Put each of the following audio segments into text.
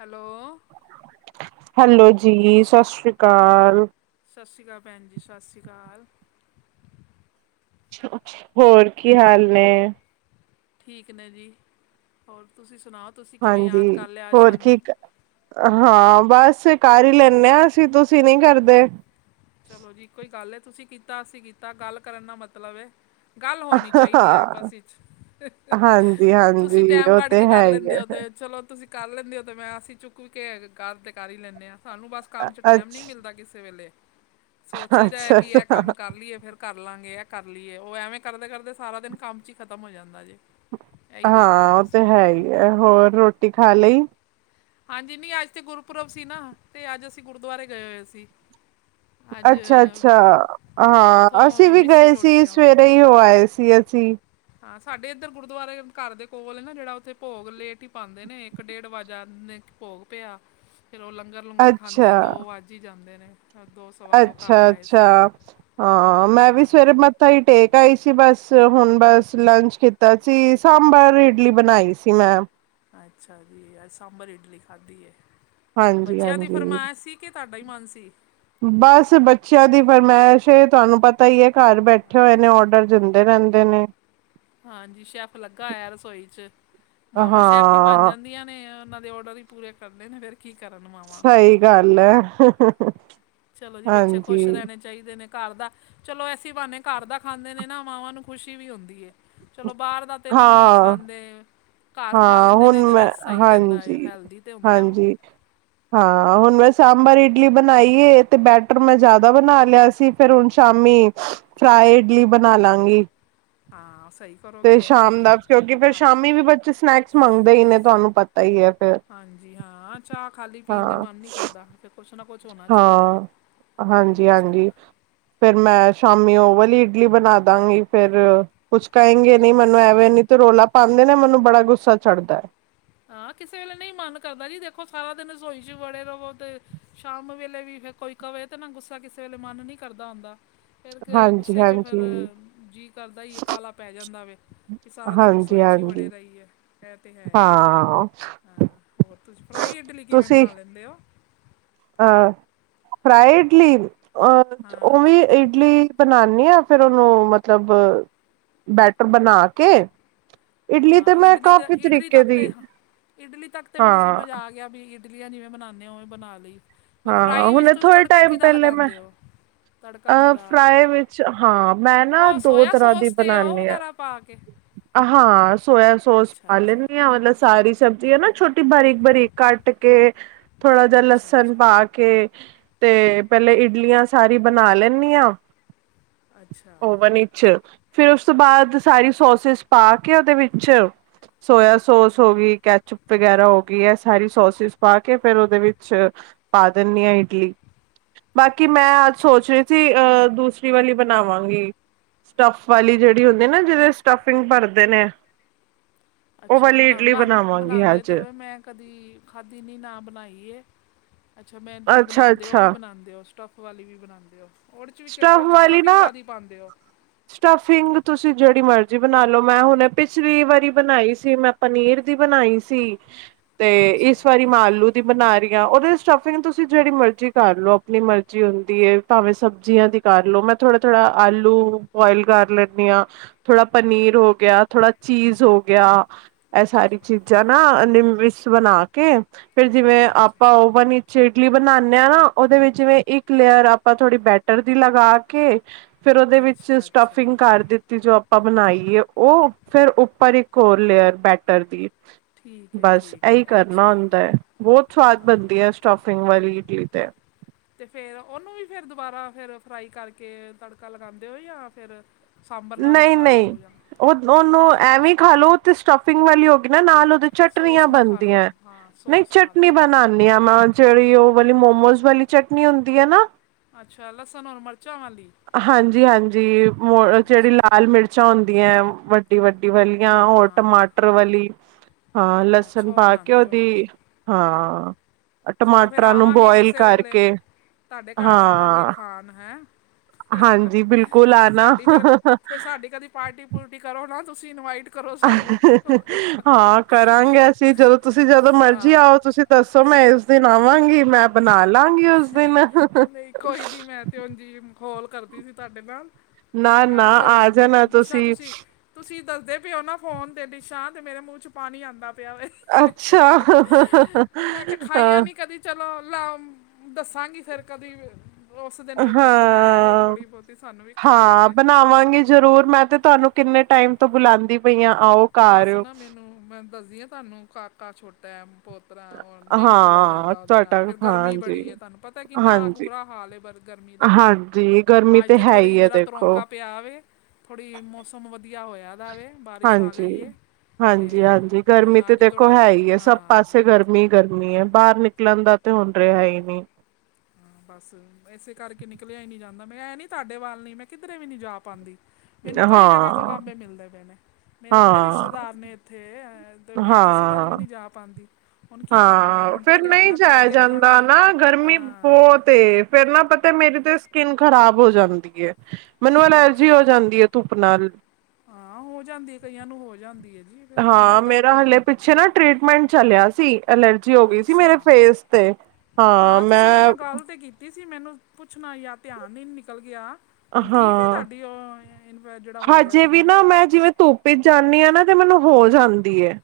Hello. Hello ਜੀ, ਸਤਿ ਸ੍ਰੀ ਅਕਾਲ। ਸਤਿ ਸ਼੍ਰੀ ਅਕਾਲ। ਭੈਣ ਜੀ, ਸਤਿ ਸ਼੍ਰੀ ਅਕਾਲ। ਹੋਰ ਕੀ ਹਾਲ ਨੇ? ਠੀਕ ਨੇ ਜੀ, ਹੋਰ ਤੁਸੀਂ ਸੁਣਾਓ, ਤੁਸੀਂ ਕਿਵੇਂ ਹਾਂਜੀ ਯਾਦ ਕਰ ਲਿਆ ਅੱਜ ਹੋਰ ਕੀ ਸਾਨੂੰ? ਹਾਂ ਬਸ ਕਰ ਹੀ ਲੈਂਦੇ ਹਾਂ ਅਸੀਂ, ਤੁਸੀਂ ਨਹੀਂ ਕਰਦੇ। ਚਲੋ ਜੀ ਇਕੋ ਇ ਗੱਲ ਐ, ਤੁਸੀਂ ਕੀਤਾ, ਅਸੀਂ ਕੀਤਾ ਗੱਲ ਕਰਨ ਦਾ ਮਤਲਬ ਹੈ। ਗੱਲ ਹੋਣੀ ਚਾਹੀਦੀ ਹੈ ਹਾਂ ਆਪਸ ਵਿੱਚ। ਹਾਂਜੀ ਤੁਸੀਂ ਹਾਂਜੀ ਟੈਮ ਉਹ ਕੱਢ ਤੇ ਕੇ ਕਰ ਹੈ ਹੀ ਲੈਂਦੇ ਹੈ ਹੋ, ਤੇ ਚਲੋ ਤੁਸੀਂ ਕਰ ਲੈਂਦੇ ਹੋ ਤੇ ਮੈਂ ਅਸੀਂ ਚੁੱਕ ਕੇ ਗੱਲ‌ ਤੇ ਕਰ ਹੀ ਲੈਂਦੇ ਹਾਂ। ਸਾਨੂੰ ਬਸ ਕੰਮ ਚ ਟੈਮ ਨਹੀਂ ਅੱਛਾ ਮਿਲਦਾ‌ ਕਿਸੇ ਵੇਲੇ, ਸੋਚੀਦਾ ਹੈ ਅੱਛਾ ਕਿ ਇਹ ਅੱਛਾ ਕੰਮ ਕਰ ਲਈਏ ਫੇਰ ਕਰ ਲਾਂਗੇ, ਆ ਕਰ ਲਈਏ, ਉਹ ਐਵੇਂ ਕਰਦੇ-ਕਰਦੇ ਸਾਰਾ ਦਿਨ ਕੰਮ ਚ ਹੀ ਖ਼ਤਮ ਹੋ ਜਾਂਦਾ ਜੇ‌। ਹਾਂ, ਉਹ ਤੇ ਹੈ ਹੀ ਹੈ। ਹੋਰ ਰੋਟੀ ਖਾ ਲਈ? ਹਾਂਜੀ, ਨੀ ਅੱਜ ਤੇ ਗੁਰਪੁਰਬ ਸੀ ਨਾ, ਤੇ ਅੱਜ ਅਸੀਂ ਗੁਰਦੁਆਰੇ ਗਏ ਹੋਏ ਸੀ। ਅੱਜ ਅੱਛਾ-ਅੱਛਾ ਉਥੋਂ ਹਾਂ, ਅਸੀਂ ਵੀ ਮਿੱਸੀ ਗਏ ਸੀ ਰੋਟੀਆਂ ਵੱਲ ਸਵੇਰੇ। ਸਵੇਰੇ ਈ ਹੋ ਆਏ ਸੀ ਅਸੀਂ। ਹਾਂ ਸਾਡੇ ਇੱਧਰ ਗੁਰਦੁਆਰੇ ਘਰ ਦੇ ਕੋਲ ਨਾ ਜਿਹੜਾ, ਉੱਥੇ ਭੋਗ ਲੇਟ ਹੀ ਪਾਉਂਦੇ ਨੇ, ਇੱਕ ਡੇਢ ਵਜਾ ਭੋਗ ਪਿਆ। ਫੇਰ ਉਹ ਲੰਗਰ ਲੂੰਗਰ ਖਾਂਦੇ ਦੋ ਅੱਛਾ ਵੱਜ਼ ਹੀ ਜਾਂਦੇ ਨੇ ਫਿਰ ਦੋਸਤ ਸਵਾ ਦੋ ਘਰ ਆਏ ਅੱਛਾ-ਅੱਛਾ, ਸੀ ਹਾਂ ਮੈਂ ਵੀ ਸਵੇਰੇ ਮ ਮੱਥਾ ਈ ਟੇਕ ਆਈ ਸੀ, ਬਸ ਹੁਣ ਬਸ ਲੰਚ ਕੀਤਾ ਸੀ, ਸਾਂਬਰ ਇਡਲੀ ਬਣਾਈ ਸੀ ਮੈਂ। ਅੱਛਾ ਜੀ। ਅੱਜ ਸਾਂਬਰ-ਇਡਲੀ ਖਾਧੀ ਹੈ। ਬੱਚਿਆਂ ਦੀ ਹਾਂਜੀ-ਹਾਂਜੀ ਫਰਮਾਇਸ਼ ਸੀ ਕਿ ਤੁਹਾਡਾ ਹੀ ਮਨ ਸੀ। ਬਸ ਬੱਚਿਆਂ ਦੀ ਫਰਮੈਸ਼ ਏ ਤੁਆਨੂੰ ਪਤਾ ਈ ਏ ਘਰ ਬੈਠੇ ਹੋਏ ਨੇ ਔਡਰ ਦਿੰ ਦੇ ਰੈਂਦੇ ਨੇ ਹਾਜੀ। ਸ਼ੈਫ ਲੱਗਾ ਹੋਇਐ ਰਸੋਈ ਚ। ਮਾਵਾਂ ਸ਼ੈਫ ਹੀ ਬਨ ਹਾਂ ਜਾਂਦੀਆਂ ਨੇ ਅ ਉਨਾਂ ਦੇ ਔਡਰ ਈ ਪੂਰੇ ਕਰਨੇ ਨੇ ਫੇਰ ਕੀ ਕਰਨ ਮਾਵਾਂ। ਸਈ ਗੱਲ ਐ। ਚਲੋ ਜੀ ਬੱਚੇ ਖੁਸ਼ ਰੈਂਣੇ ਚ ਚਾਈਦੇ ਨੇ ਘਰ ਦਾ। ਚਲੋ ਐਸੀ ਬਹਾਨੇ ਘਰ ਦਾ ਖਾਂਦੇ ਨੇ ਨਾ ਮਾਵਾਂ ਨੂੰ ਖੁਸ਼ੀ ਵੀ ਹੁੰਦੀ ਏ। ਚਲੋ ਬਾਅਰ ਦਾ ਤੇ ਨੀ ਖਾਂਦੇ। ਘਰ ਖਾਂ ਹਾਂ-ਹਾਂ ਲੈਂਦੇ ਨੇ ਹੁਣ ਜੇੜਾ ਮੈਂ ਸਈ ਰੈਂਦਾ ਏ, ਹਾਂਜੀ-ਹਾਂਜੀ ਹੈਲਦੀ ਤੇ ਹੁੰਦਾ ਏ ਓ। ਹਾਂ, ਹੁਨ ਮੈਂ ਸਾਂਬਰ ਇਡਲੀ ਬਨਾਈ ਏ ਤੇ ਬੈਟਰ ਮੈਂ ਜਾਦਾ ਬਨਾ ਲਿਆ ਸੀ ਫੇਰ ਹੁਨ ਸ਼ਾਮੀ ਫਰਾਏ ਇਡਲੀ ਬਨਾ ਲਾਂਗੀ। ਹਾਂ, ਸਈ ਤੇ ਸ਼ਾਮ ਦਾ ਕਿਉਂਕਿ ਫੇਰ ਸ਼ਾਮੀ ਵੀ ਬੱਚੇ ਸਨੈਕਸ ਮੰਗਦੇ ਈ ਨੇ ਤੁਆਨੂੰ ਪਤਾ ਈ ਏ ਫੇਰ। ਹਾਂਜੀ ਹਾਂ, ਚਾਅ ਖਾਲੀ ਪੀਨ ਤੇ ਮਨ ਨੀ ਕਰਦਾ ਕੁਛ ਨਾ ਕੁਛ ਹੋਣਾ ਚਾਈਦੈ। ਹਾਂ ਅੱਛਾ। ਫੇਰ ਮੈਂ ਸ਼ਾਮੀ ਓ ਵਾਲੀ ਇਡਲੀ ਬਨਾ ਦਾਂਗੀ ਫੇਰ ਕੁਛ ਕਏਗੇ ਅੱਛਾ ਨੀ ਮੈਨੂੰ ਐਵੇਂ, ਨੀ ਤੇ ਰੌਲਾ ਪਾਂਦੇ ਨੇ ਮੈਨੂੰ ਬੜਾ ਗੁੱਸਾ ਚੜ੍ਹਦੈ। ਹਾਂ ਕਿਸੇ ਵੇਲੇ ਨਈ ਮਨ ਕਰਦਾ ਜੀ ਦੇਖੋ ਸਾਰਾ ਦਿਨ ਰਸੋਈ ਚ ਵੜੇ ਰਵੋ ਤੇ ਸ਼ਾਮ ਵੇਲੇ ਵੀ ਫਿਰ ਕੋਈ ਕਵੇ ਤੇ, ਨਾ ਗੁੱਸਾ ਕਿਸੇ ਵੇਲੇ ਮਨ ਨੀ ਕਰਦਾ ਹੁੰਦਾ। ਫੇਰ ਕ ਹਾਂਜੀ ਗੁੱਸੇ ਚ ਫਿਰ ਹਾਂਜੀ ਜੀਅ ਕਰਦਾ ਈ ਏ ਕਾਅਲਾ ਪੈ ਜਾਂਦਾ ਵੇ- ਕਿ ਸਾਰਾ ਦਿਨ ਹਾਂਜੀ ਰਸੋਈ ਚ ਈ ਵੜੇ ਹਾਂਜੀ ਰਈਏ। ਐ ਤੇ ਹੈ ਈ ਏ। ਹਾਂ ਹਾਂ, ਹੋਰ ਤੁਸੀਂ ਫਰਾਈ ਇਡਲੀ ਕਿਵੇਂ ਬਣਾ ਲੈਂਦੇ ਓ? ਅ, ਫਰਾਏ ਇਡਲੀ ਅ ਹਾਂ ਓਵੀ ਇਡਲੀ ਬਨਾਨੀ ਆ ਫੇਰ ਉਨੂੰ ਮਤਲਬ ਬੈਟਰ ਬਨਾ ਕੇ ਹਾਂ, ਮੈਂ ਇਡਲੀ ਤੇ ਕਾਫੀ ਇਡਲੀ ਤਰੀਕੇ ਤੱਕ ਦੀ ਤੇ, ਇਡਲੀ ਤੱਕ ਤੇ ਹਾਂ ਮੈਨੂੰ ਸਮਝ ਆ ਗਿਆ ਵੀ ਇ ਇਡਲੀਆਂ ਜਿਵੇਂ ਬਨਾਨੇ ਆ ਉਵੇਂ ਬਨਾ ਲਈ। ਬਸ ਹਾਂ, ਫਰਾਈ ਵਿੱਚ ਹੁਣੇ ਤੁਸੀਂ ਥੋੜੇ ਤੜਕਾ ਟਾਈਮ ਕਿਹਦਾ ਪੈਲੇ ਮੈਂ ਲਗਾਉਂਦੇ ਹੋ ਤੜਕਾ ਅ ਕਿਹਦਾ ਫਰਾਏ ਵਿੱਚ, ਹਾਂ ਮੈਂ ਨਾ ਉਹ ਦੋ ਸੋਇਆ ਤਰ੍ਹਾਂ ਦੀ ਸੌਸ ਤੇ ਉਹ ਬਨਾਨੀ ਆ। ਵਗੈਰਾ ਪਾ ਕੇ ਹਾਂ, ਸੋਆ ਸੋਸ ਅੱਛਾ ਪਾ ਅੱਛਾ ਲੈਂਨੀ ਆ। ਮਤਲਬ ਸਾਰੀ ਸਬਜ਼ੀ ਐ ਨਾ ਛੋਟੀ ਬਾਰੀਕ-ਬਾਰੀਕ ਕੱਟ ਕੇ ਥੋੜਾ ਜਾ ਅੱਛਾ ਲਸਨ ਅੱਛਾ ਪਾ ਕੇ ਤੇ ਪੈਲੇ ਇਡਲੀਆਂ ਸਾਰੀ ਬਨਾ ਲੈਨੀ ਆ ਅੱਛਾ ਓਵਨ ਇਚ ਫਿਰ ਉਸ ਤੋਂ ਬਾਅਦ ਸਾਰੀ ਸੋਸਿਸ ਪਾ ਕੇ ਓਦੇ ਵਿੱਚ ਸੋਇਆ ਸੋਸ ਹੋ ਗੀ, ਕੈਚਪ ਵਗੈਰਾ ਹੋ ਗੀ ਐ ਸਾਰੀ ਸੋਸਿਸ ਪਾ ਕੇ ਫੇਰ ਓਦੇ ਵਿੱਚ ਪਾ ਦਿੰਨੀ ਆ ਇ ਇਡਲੀ। ਬਾਕੀ ਮੈਂ ਅੱਛਾ ਅੱਜ ਅੱਛਾ ਸੋਚ ਰੀ ਸੀ ਅ ਦੂਸਰੀ ਵਾਲੀ ਬਨਾਵਾਂਗੀ। ਸਟੱਫ ਵਾਲੀ ਜੇੜੀ ਹੁੰਦੀ ਏ ਨਾ ਜਿਦੇ ਚ ਸਟੱਫਿੰਗ ਭਰਦੇ ਨੇ। ਉਹ ਅੱਛਾ ਵਾਲੀ ਬਣਾ, ਇਡਲੀ ਬਣਾਵਾਂਗੀ ਬਨ-ਬਨਾਂਦੇ ਅੱਜ ਤੇ ਮੈਂ ਕਦੀ ਖਾਧੀ ਨੀ ਨਾ ਬਨਾਈ ਏ। ਅੱਛਾ ਮੇਨ ਤੁਸੀਂ ਅੱਛਾ ਬਨਾਂਦੇ ਓ ਵੀ ਅੱਛਾ ਬਨਾਂਦੇ ਓ ਸ ਸਟੱਫ ਵਾਲੀ ਵੀ ਬਨਾਂਦੇ ਓ, ਓਦੇ ਚ ਵੀ ਸਟਫ ਓਦੇ ਚ ਵਾਲੀ ਸਟੱਫਿੰਗ ਨਾ ਕਾਦੀ ਪਾਂਦੇ ਓ? ਸਟਫਿੰਗ ਤੁਸੀਂ ਜੇੜੀ ਮਰਜ਼ੀ ਬਨਾ ਲੋ ਮੈਂ ਹੁਨੇ ਪਿਛਲੀ ਵਾਰੀ ਬਨਾਈ ਸੀ, ਮੈਂ ਪਨੀਰ ਦੀ ਬਨਾਈ ਸੀ। ਤੇ ਅੱਛਾ ਇਸ ਵਾਰੀ ਮੈਂ ਆਲੂ ਦੀ ਬਨਾ ਰੀ ਆਂ, ਓਦੇ ਵਿੱਚ ਸਟਫਿੰਗ ਤੁਸੀਂ ਜੇੜੀ ਮਰਜ਼ੀ ਕਰ ਲਓ ਅਪਨੀ ਮਰਜ਼ੀ ਹੁੰਦੀ ਏ, ਭਾਵੇਂ ਸਬਜ਼ੀਆਂ ਦੀ ਕਰ ਲੋ। ਮੈਂ ਥੋੜਾ- ਥੋੜਾ ਆਲੂ ਬੋਇਲ ਕਰ ਲੈਨੀ ਆ, ਥੋੜਾ ਪਨੀਰ ਹੋ ਗਿਆ, ਥੋੜਾ ਚੀਜ਼ ਹੋ ਗਿਆ। ਐ ਸਾਰੀ ਚੀਜ਼ਾਂ ਨਾ ਐਨਦੀ ਮਿਸ ਬਨਾ ਕੇ ਫੇਰ ਜਿਵੇਂ ਅੱਛਾ ਆਪਾਂ ਓਵਨ ਇ ਤੇ ਇਡਲੀ ਬਣਾਣੇ ਆ ਨਾ, ਓਦੇ ਵਿੱਚ ਜਿਵੇਂ ਇੱਕ ਲੇਅਰ ਆਪਾਂ ਥੋੜ੍ਹੀ ਬੈਟਰ ਦੀ ਲਗਾ ਕੇ ਫੇਰ ਓਦੇ ਵਿੱਚ ਅੱਛਾ ਅੱਛਾ ਸਟਫਿੰਗ ਕਰ ਦਿੱਤ ਦਿੱਤੀ, ਜੋ ਆਪਾਂ ਬਣਾਈ ਏ ਓ, ਫਿਰ ਉੱਪਰ ਇੱਕ ਹੋਰ ਲੇਅਰ ਬੈਟਰ ਦੀ ਠੀਕ ਹੈ ਬਸ ਠੀਕ ਏਹੀ ਹੈ ਕਰਨਾ ਅੱਛਾ ਹੁੰਦਾ ਐ, ਬੋਤ ਸਵਾਦ ਹਾਂ ਬਣਦੀ ਐ ਸਟਫਿੰਗ ਵਾਲੀ ਇਡਲੀ ਤੇ। ਤੇ ਫੇਰ ਉਹਨੂੰ ਵੀ ਫਿਰ ਦੁਬਾਰਾ ਫਿਰ ਫਰਾਈ ਕਰਕੇ ਤੜਕਾ ਲਗਾਂਦੇ ਹੋ, ਜਾਂ ਫਿਰ ਸਾਂਬਰ ਨਾਲ ਹੀ ਖਾ ਨਈ-ਨਈ ਲਓ ਜਾਂ ਓ ਓਨੂੰ ਐਵੇਂ ਖਾ ਲਓ ਤੇ ਸਟਫਿੰਗ ਵਾਲੀ ਹੋ ਗਈ ਨਾ ਨਾਲ ਔਦੇ ਚਟਨੀਆਂ ਬਣਦੀਆਂ, ਨਈ ਚਟਨੀ ਬਣਾ ਣੀਆਮਾਨ, ਜੇੜੀ ਓ ਵਾਲੀ ਮੋਮੋਸ ਵਾਲੀ ਚਟਨੀ ਹੁੰਦੀ ਏ ਨਾ ਅੱਛਾ ਲਸਣ ਔਰ ਮਰਚਾਂ ਵਾਲੀ ਹਾਂਜੀ- ਹਾਂਜੀ ਮੋ ਜੇੜੀ ਅੱਛਾ ਲਾਲ ਮਿਰਚਾਂ ਹੁੰਦੀਆਂ ਵੱਡੀ- ਵੱਡੀ ਵੱਡੀ ਵਾਲੀਆਂ, ਹੋਰ ਹਾਂ ਟਮਾਟਰ ਵਾਲੀ, ਹਾਂ ਅੱਛਾ ਲਸਣ ਉਹ ਪਾ ਕੇ ਬਣਾਉਂਦੇ ਹੋ ਨਾਲ ਓਦੀ ਹਾਂ, ਚਲੋ ਫਿਰ ਟਮਾਟਰਾਂ ਨੂੰ ਆਵਾਂਗੇ ਬੋਏਲ ਕਿਸੇ ਵੇਲੇ ਕਰਕੇ ਹਾਂ ਹੈਂ, ਹਹਹ, ਹਾਂਜੀ ਬਿਲਕੁਲ ਆਣਾ ਸਾਡੀ ਫੇਰ, ਫੇਰ ਸਾਡੀ ਕਦੀ ਪਾਰਟੀ -ਪੂਰਟੀ ਕਰੋ ਨਾ ਤੁਸੀਂ ਇਨਵਾਈਟ ਕਰੋ ਸਾਨੂੰ ਅਹਹ, ਹਾਂ ਕਰਾਂਗੇ ਅਸੀਂ, ਜਦੋਂ ਤੁਸੀਂ ਜਦੋਂ ਮਰਜ਼ੀ ਹਾਂ ਆਓ ਤੁਸੀਂ ਦੱਸੋ ਮੈਂ ਇਸ ਦਿਨ ਆਵਾਂਗੀ, ਮੈਂ ਬਣਾ-ਲਾਂਗੀ ਉਸ ਦਿਨ ਹਹ ਨਹੀਂ ਕੋਈ ਨਹੀਂ ਮੈਂ ਤੇ ਉਂਝ ਈ ਮਖੌਲ ਕਰਦੀ ਸੀ ਤਾਡੇ ਨਾਲ, ਨਾ-ਨਾ ਵੈਸੇ ਆ ਜਾਣਾ ਡਿਸ਼ਾ ਤੁਸੀਂ ਤੁਸੀਂ ਦੱਸਦੇ ਪਏ ਓ ਨਾ ਫ਼ੋਨ ਤੇ ਡਿਸ਼ਾਂ ਤੇ ਮੇਰੇ ਮੂੰਹ ਚ ਪਾਣੀ ਆਂਦਾ ਪੇਆ ਵੇਖ, ਅੱਛਾ ਹਹਹ, ਤੇ ਮੈਂ ਕੇਆ ਖਾਈਆਂ ਹਾਂ ਨੀ ਕਦੀ ਚਲੋ ਲੋ ਦੱਸਾਂਗੀ ਫੇਰ ਕਦੀ ਤੇ ਓਸ ਦਿਨ ਫੇਰ ਤੁਸੀਂ ਬਣਾਏਆ ਜੇ ਹਾਂ ਥੋੜ੍ਹੀ ਬੋਤੀ ਸਾਨੂੰ ਵੀ ਖਵਾਏਆ ਜੇ। ਆਵਾਗੇ ਜ਼ਰੂਰ ਮੈਂ ਤੇ, ਤੁਆਨੂੰ ਕਿੰਨੇ ਟਾਏਮ ਤੋਂ ਬੁਲਾਦੀ ਪਈ ਆਂ ਆਓ। ਘਰ ਬਸ ਨਾ ਮੈਨੂੰ, ਮੈਂ ਦੱਸਦੀ ਆ ਤੁਆਨੂੰ ਕਾਫ ਕਾ ਛੋਟਾ ਐ, ਪੋਤਰਾ ਔ ਨਈ ਨਿਕਲਿਆ ਹਾਂ ਜਾਂਦਾ ਔਦੇ ਨਾਲ, ਤੁਹਾਡਾ ਫੇਰ ਗਰਮੀ ਹਾਂਜੀ ਬੜੀ ਏ। ਤੁਆਨੂੰ ਪਤਾ ਕਿੰਨਾ ਅੱਗ ਹਾਂਜੀ ਬੁਰਾ ਹਾਲ ਏ, ਬ ਗਰਮੀ ਹਾਂਜੀ। ਗਰਮੀ ਆਜ ਤੇ ਹੈ ਥੋੜੀ ਹੀ ਹੈ ਜਰਾ ਦੇਖੋ ਤਰੋਂਕਾ ਪਿਆ ਵੇ, ਥੋੜੀ ਮੌਸਮ ਵਧੀਆ ਹੋਇਆ ਦਾ ਵੇ ਬਾਰਿਸ਼ ਆ ਗਈ ਏ ਤੇ ਹਾਂਜੀ-ਹਾਂਜੀ, ਹਾਂਜੀ ਗਰਮੀ ਹੁਣ ਤੇ ਅੱਜ ਦੇਖੋ ਥੋੜਾ ਹੈ ਈ ਐ, ਸਭ ਹਾਂ ਪਾਸੇ ਗਰਮੀ ਗਰਮੀ -ਗਰਮੀ ਐ, ਬਾਰ ਨਿਕਲਣ ਦਾ, ਤੇ ਹੁਣ ਰਿਹਾ ਹੀ ਨੀ। ਬੱਸ। ਏਸੇ ਕਰਕੇ ਨਿਕਲਿਆ ਈ ਨੀ ਜਾਂਦਾ, ਮੈਂ ਐ ਨੀ ਤਾਡੇ ਵੱਲ ਨੀ, ਮੈਂ ਕਿੱਧਰੇ ਵੀ ਨੀ ਜਾ ਪਾਂਦੀ। ਮੈਨੂੰ ਕਈ ਜਗ੍ਹਾ ਤੋਂ ਹਾਂ ਲਾਂਬੇ ਮਿਲਦੇ ਪੇ ਨੇ, ਮੇਰੇ ਬੜੇ ਹਾਂ ਰਿਸ਼ਤੇਦਾਰ ਨੇ ਏਥੇ ਤੇ ਮੈਂ ਕਿਸੇ ਵੱਲ ਹਾਂ ਵੀ ਨੀ, ਜਾ ਪਾਂਦੀ। ਹਾਂ ਫੇਰ ਨਈ ਜਾਏਆ ਜਾਂਦਾ ਦੇਖਾਂਗੀ ਨਾ, ਗਰਮੀ ਹਾਂ ਬੋਤ ਏ। ਫੇਰ ਨਾ ਪਤਾ ਮੇਰੀ ਤੇ ਸਕਿਨ ਖ਼ਰਾਬ ਹੋ ਜਾਂਦੀ ਏ, ਮੈਨੂੰ ਹੋਰ ਅਲਰਜੀ ਕੀ ਹੋ ਜਾਂਦੀ ਏ ਧੁੱਪ ਨਾਲ। ਹਾਂ ਹੋ ਜਾਂਦੀ ਏ, ਕਈਆਂ ਨੂੰ ਹੋ ਜਾਂਦੀ ਏ। ਹਾਂ, ਮੇਰਾ ਹਲੇ ਪਿੱਛੇ ਨਾ ਟ੍ਰਰੀਟਮੈਂਟ ਚੱਲੇਆ ਸੀ। ਐਲਰਜੀ ਹੋ ਗੀ ਸੀ, ਮੇਰੇ ਅੱਛਾ ਫੇਸ, ਤੇ ਹਾਂ ਮੈਂ ਕੀ ਸੀ, ਮੈਨੂੰ ਪੁੱਛਣਾ ਯਾ ਧਿਆਨ ਨੀ ਨਿਕਲ ਗੇਆ। ਹੁਣ ਠੀਕ ਏ, ਹਾਂ ਤੁਆਡੀ ਔ ਈਨਵੇ ਜੇੜਾ ਹੋ ਗੇਆ ਹਜੇ ਸੀ। ਵੀ ਨਾ ਮੈਂ ਜਿਵੇਂ ਧੁੱਪ ਵਿਚ ਜਾਂਨੀ ਆ ਨਾ, ਤੇ ਮੈਨੂੰ ਹੋ ਜਾਂਦੀ ਏ।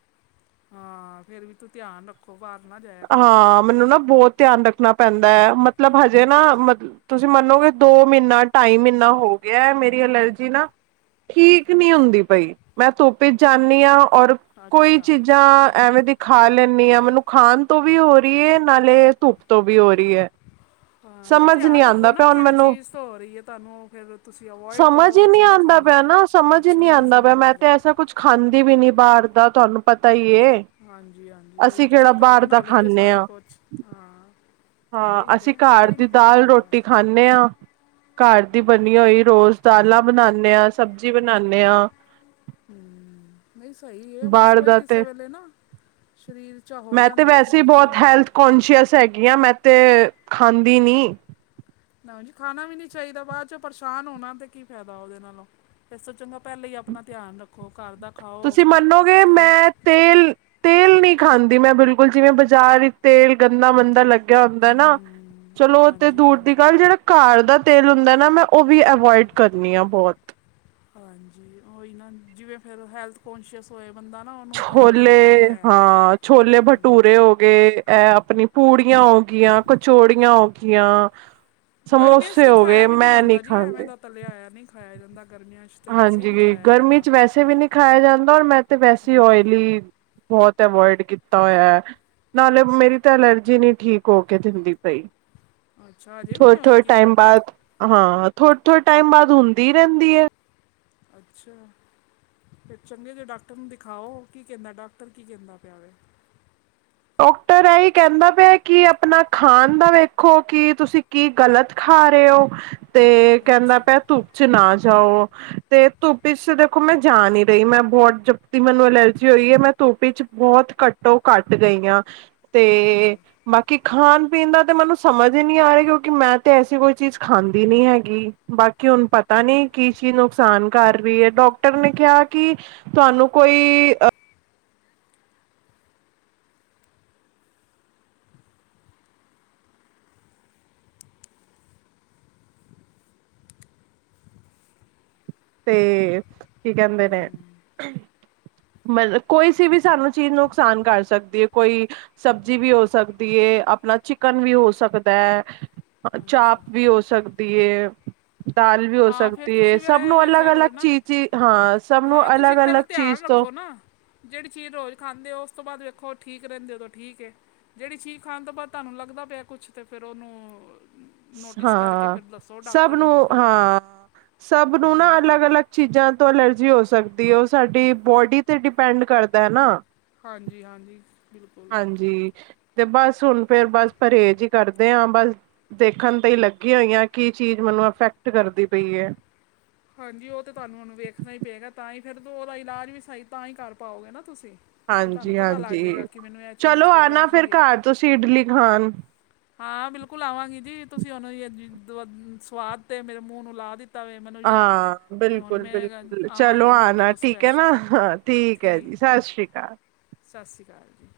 ਹਾਂ, ਫੇਰ ਵੀ, ਤੂੰ ਧਿਆਨ ਰੱਖੋ ਬਾਰ ਨਾ ਜਾਏਆ ਕਰੋ ਧੁੱਪੇ। ਏ ਨਾ ਬੋਤ ਧਿਆਨ ਰੱਖਣਾ ਪੈਂਦਾ ਐ‌, ਮਤਲਬ ਹਜੇ ਨਾ, ਮਤਲ ਤੁਸੀਂ ਮੰਨੋਗੇ, ਦੋ ਮ੍ਹੀਨਾ-ਢਾਈ ਮ੍ਹੀਨਾ ਹੋ ਗਿਐ, ਮੇਰੀ ਅਲਰਜੀ ਨਾ ਠੀਕ ਨੀ ਹੁੰਦੀ ਪਈ, ਮੈਂ ਧੁੱਪ 'ਚ ਜਾਨੀ ਆਂ। ਔਰ ਕੋਈ ਅੱਛਾ ਚੀਜ਼ਾਂ ਐਵੇਂ ਦੀ ਖਾ ਲੈਂਨੀ ਆ, ਮੈਨੂੰ ਖਾਨ ਤੋਂ ਵੀ ਹੋ ਰੀ ਏ, ਨਾਲੇ ਧੁੱਪ ਤੋਂ ਵੀ ਹੋ ਰੀ ਐ। ਹਾਂ, ਨਈ ਧਿਆਨ ਰੱਖੋ ਨਾ, ਕੇੜੀ ਮੈਨੂੰ ਚੀਜ਼ ਤੋਂ ਹੋ ਰੀ ਏ ਤੁਆਨੂੰ, ਫੇਰ ਤੁਸੀਂ ਅਵੋਇਡ ਕਰੋ, ਔ ਚੀਜ਼ ਖਾਨੀ। ਪੈ ਨਾ, ਸਮਝ ਈ ਨੀ ਆਂਂਦਾ ਪੇਆ। ਮੈਂ ਤੇ ਐਸਾ ਕੁੱਛ ਖਾਂਦੀ ਵੀ ਨੀ ਬਾਰ ਦਾ, ਤੁਹਾਨੂੰ ਪਤਾ ਈ ਏ। ਹਾਂਜੀ-ਹਾਂਜੀ, ਔਈ ਅਸੀਂ ਤੁਸੀਂ ਕਿਹੜਾ ਤਾਂ ਘਰ ਬਾਹਰ ਦਾ ਬਨਾ ਲੈਂਦੇ ਓ ਖਾਂਦੇ ਸਾਰਾ ਹਾਂ ਕੁਛ, ਹਾਂ। ਉਹੀ ਹਾਂ ਅਸੀਂ ਤੇ ਕਾਰ ਕੋਈ ਦੀ ਨਹੀਂ ਪਤਾ ਦਾਲ- ਲੱਗਦਾ ਰੋਟੀ ਖਾਂਨੇ ਆਂ। ਘਰ ਦੀ ਬਨੀ ਹੋਈ ਰੋਜ਼ ਦਾਲਾਂ ਬਨਾਨੇ ਆਂ, ਸਬਜ਼ੀ ਬਨਾਨੇ ਆਂ। ਹੂੰ, ਨਈ ਸਹੀ ਏ, ਬਸ ਬਾਹਰ ਔਈ ਦਾ ਤੇ ਕਿਸੇ ਵੇਲੇ ਨਾ ਸ਼ਰੀਰ 'ਚ ਹੋ ਜਾਂਦੈ ਐ, ਕਿਸੀ ਚੀਜ਼ ਨਾਲ। ਕੋਂਨਸ਼ੀਅਸ ਹੈਗੀ ਆਂ, ਮੈਂ ਤੇ ਖਾਂਦੀ ਨੀ। ਨਾ ਜੀ, ਖਾਨਾ ਵੀ ਨੀ ਚਾਈਦਾ। ਬਾਦ 'ਚੋ ਪਰੇਸ਼ਾਨ ਹੋਨਾ ਤੇ ਕੀ ਫੈਦਾ ਔਦੇ ਨਾਲੋਂ? ਏਸ ਤੋ ਚੰਗਾ ਪੈਲਾਂ ਈ ਆਪਨਾ ਧਿਆਨ ਰੱਖੋ, ਘਰ ਦਾ ਖਾਓ ਸਹੀ। ਤੇਲ-ਤੇਲ ਨੀ ਖਾਂਦੀ, ਮੈਂ ਬਿਲਕੁਲ ਜਿਵੇਂ ਬਾਜ਼ਾਰ ਇ ਤੇਲ ਗੰਦਾ-ਮੰਦਾ ਲੱਗ ਗਿਆ ਹੁੰਦੈ ਨਾ, ਹਮ ਚਲੋ ਔਤੇ ਹਾਂਜੀ ਦੂਰ ਹਾਂਜੀ ਦੀ ਗੱਲ ਜੇੜਾ ਘਰ ਦਾ ਤੇਲ ਹੁੰਦੈ ਨਾ, ਮੈਂ ਔ ਵੀ ਅਵੋਇਡ ਕਰਨੀ ਆ ਬੋਤ। ਹਾਂਜੀ, ਔਈ ਨਾ ਜਿਵੇਂ ਫੇਰ ਹੈਲਥ ਕੋਂਸ਼ੀਅਸ ਹੋਏ ਬੰਦਾ ਨਾ, ਔਨੂੰ ਫੇਰ ਛੋਲੇ ਹੁੰਦਾ ਐ, ਕੀ? ਪੇਅ ਹੋਗੇ, ਐ ਆਪਨੀ ਪੂੜੀਆਂ ਹੋ ਗੀਆਂ, ਕਚੋੜੀਆਂ ਹੋ ਗੀਆਂ ਗਰਮੀਆਂ 'ਚ ਤੇ ਖਾਇਆ ਵੀ ਨੀ ਜਾਂਦਾ ਜੀ, ਐਵੇਂ ਖਾਂਦੇ। ਦਾ ਤੱਲਿਆ ਹੋਇਆ ਨਈ ਖਾਇਆ ਜਾਂਦਾ ਗਰਮੀਆਂ 'ਚ। ਤਾਂ ਵੈਸੇ ਹੀ ਨਹੀਂ ਹਾਂਜੀ, ਖਾਇਆ ਗਰਮੀ ਜਾਂਦਾ 'ਚ ਵੈਸੇ ਵੀ ਨੀ ਖਾਇਆ ਜਾਂਦਾ, ਔਰ ਮੈਂ ਤੇ ਵੈਸੇ ਹਮ ਔਇਲੀ ਬੋਤ ਅਵੋਇਡ ਕੀਤਾ ਹੋਇਐ। ਨਾਲੇ ਮੇਰੀ ਤੇ ਐਲਰਜੀ ਨੀ ਠੀਕ ਹੋ ਕੇ ਦਿੰਦੀ ਪਈ। ਅੱਛਾ ਅਜੇ ਵੀ ਨਹੀਂ ਹੋਈ ਥੋਏ-ਥੋਏ ਕੀ ਟਾਈਮ ਤੁਹਾਡੀ ਬਾਦ, ਹਾਂ ਥੋਏ-ਥੋਏ ਟਾਈਮ ਬਾਦ ਹੁੰਦੀ ਰੈਂਦੀ ਏ। ਅੱਛਾ। ਫੇਰ ਚੰਗੇ ਜੇਅ ਡਾਕਟਰ ਨੂੰ ਦਿਖਾਓ, ਕੀ ਕੈਂਦਾ ਡਾਕਟਰ? ਕੀ ਕੈਂਦਾ ਪੇਆ ਵੇ? ਡਾਕਟਰ ਐਈ ਕੈਂਦਾ ਪੇਆ ਕਿ ਆਪਨਾ ਖਾਨ ਦਾ ਵੇਖੋ, ਕਿ ਤੁਸੀਂ ਕੀ ਗਲਤ ਖਾ ਰੇਅ ਓ ਤੇ ਕੈਂਦਾ ਅੱਛਾ ਪੇਆ ਧੁੱਪ 'ਚ ਨਾ ਜਾਓ। ਤੇ ਧੁੱਪ 'ਚ ਦੇਖੋ, ਮੈਂ ਜਾ ਨੀ ਰਹੀ। ਮੈਂ ਬੋਤ ਜਬ ਦੀ ਮੈਨੂੰ ਅਲਰਜੀ ਹੋਈ ਐ, ਮੈਂ ਧੁੱਪ 'ਚ ਬੋਤ ਘੱਟੋ-ਘੱਟ ਗਈ ਆ ਤੇ ਅੱਛਾ ਬਾਕੀ ਖਾਨ-ਪੀਨ ਦਾ ਤੇ ਮੈਨੂੰ ਸਮਝ ਈ ਨੀ ਆਈ, ਕਿਉਂਕਿ ਮੈਂ ਤੇ ਐਸੀ ਕੋਈ ਚੀਜ਼ ਖਾਂਦੀ ਨੀ ਹੈਗੀ। ਬਾਕੀ ਹੁਨ ਪਤਾ ਨੀ ਕੀ ਚੀਜ਼ ਨੁਕਸਾਨ ਕਰ ਰੀ ਏ, ਡਾਕਟਰ ਨੇ ਕੇਹਾ ਕਿ ਤੁਹਾਨੂੰ ਕੋਈ ਅ 'ਤੇ ਕੀ ਕਹਿੰਦੇ ਨੇ ਹਮ ਮਤਲਬ ਕੋਈ ਸੀ ਵੀ ਸਾਨੂੰ ਚੀਜ਼ ਨੁਕਸਾਨ ਕਰ ਸਕਦੀ ਏ ਕੋਈ ਸਬਜ਼ੀ ਵੀ ਹੋ ਸਕਦੀ ਏ ਆਪਨਾ ਚਿਕਨ ਵੀ ਹੋ ਸਕਦੈ। ਚਾਪ ਅੱਛਾ ਵੀ ਹੋ ਸਕਦੀ ਏ, ਦਾਲ ਵੀ ਹੋ ਹਾਂ ਫਿਰ ਸਕਦੀ ਏ ਤੁਸੀਂ ਫਿਰ ਸਭ ਇਹ ਹੀ ਉਨੂੰ ਵੇਖਿਆ ਅਲੱਗ-ਅਲੱਗ ਕਰੋ ਨਾ ਚੀਜ਼ ਦੀ ਹਾਂ ਸਭ ਨੂੰ ਹਾਂ, ਤੁਸੀਂ ਅਲੱਗ ਫੇਰ ਓ ਅਲੱਗ ਚੀਜ਼ ਧਿਆਨ ਤੋਂ ਰੱਖੋ ਨਾ? ਜੇੜੀ ਚੀਜ਼ ਰੋਜ਼ ਖਾਂਦੇ ਓ, ਉਸ ਤੋਂ ਬਾਦ ਵੇਖੋ, ਠੀਕ ਰੈਂਦੇ ਓ ਤੇ ਠੀਕ ਏ। ਜੇੜੀ ਚੀਜ਼ ਖਾਨ ਤੋਂ ਬਾਦ ਤਾਨੂੰ ਲੱਗਦਾ ਪੇਐ ਕੁਛ, ਤੇ ਫੇਰ ਓਨੂੰ ਨੋਟਿਸ ਕਰਕੇ ਹਾਂ ਫੇਰ ਦੱਸੋ ਸਭ ਡਾਕਟਰ ਨੂੰ ਆਪਨੇ। ਹਾਂ ਸਭ ਨੂੰ ਨਾ ਅਲੱਗ-ਅਲੱਗ ਚੀਜ਼ਾਂ ਤੋਂ ਅਲਰਜੀ ਹੋ ਸਕਦੀ ਏ ਉਹ ਸਾਡੀ ਬੋਡੀ ਤੇ ਡਿਪੈਂਡ ਕਰਦਾ ਐ ਨਾ। ਹਾਂਜੀ-ਹਾਂਜੀ। ਹਾਂਜੀ, ਤੇ ਬਸ ਹੁਣ ਫੇਰ ਬਸ ਪਰੇਜ ਈ ਕਰਦੇ ਆਂ ਬਾਸ, ਦੇਖਨ ਤੇ ਈ ਲੱਗੀ ਹੋਈ ਆਂ ਕੀ ਚੀਜ਼ ਮਨੂੰ ਅਫੈਕਟ ਕਰਦੀ ਪਈ ਏ। ਹਾਂਜੀ ਓ ਤੇ ਤੁਆਨੂੰ ਉਹਨੂੰ ਵੇਖਨਾ ਈ ਪਏਗਾ ਤਾਂ ਈ ਫੇਰ ਓਦਾ ਇਲਾਜ ਵੀ ਸਈ ਤਾਂ ਈ ਕਾਰ ਪਾਓਗੇ ਨਾ ਤੁਸੀਂ। ਜੇ ਤੁਹਾਨੂੰ ਹਾਂਜੀ ਪਤਾ ਲੱਗ ਜੇ ਹਾਂਜੀ ਗਾ ਕਿ ਮੈਨੂੰ ਐ ਚੀਜ ਤੋਂ ਐਲਰਜੀ ਏ। ਤੁਸੀ ਇਡਲੀ ਖਾਨ ਹਾਂ ਬਿਲਕੁਲ ਆਵਾਂਗੇ ਜੀ ਤੁਸੀਂ ਹੋਨ ਏਈ ਓ ਜ ਦੋ, ਸਵਾਦ ਤੇ ਮੇਰੇ ਮੂੰਹ ਨੂੰ ਲਾ ਦਿੱਤ ਹਾਂ, ਬਿਲਕੁਲ-ਬਿਲਕੁਲ ਚਲੋ ਆਵਾਂਗੀ ਤੁਹਾਡੇ ਆਨਾ ਕੋਲ ਠੀਕ ਐ ਸਪੈਸ਼ਲ ਨਾ ਹਾਂ। ਠੀਕ ਐ ਜੀ, ਸਾਸ ਸ੍ਰੀ ਕਾਲ। ਸਸ ਸ੍ਰੀ ਕਾਲ ਜੀ।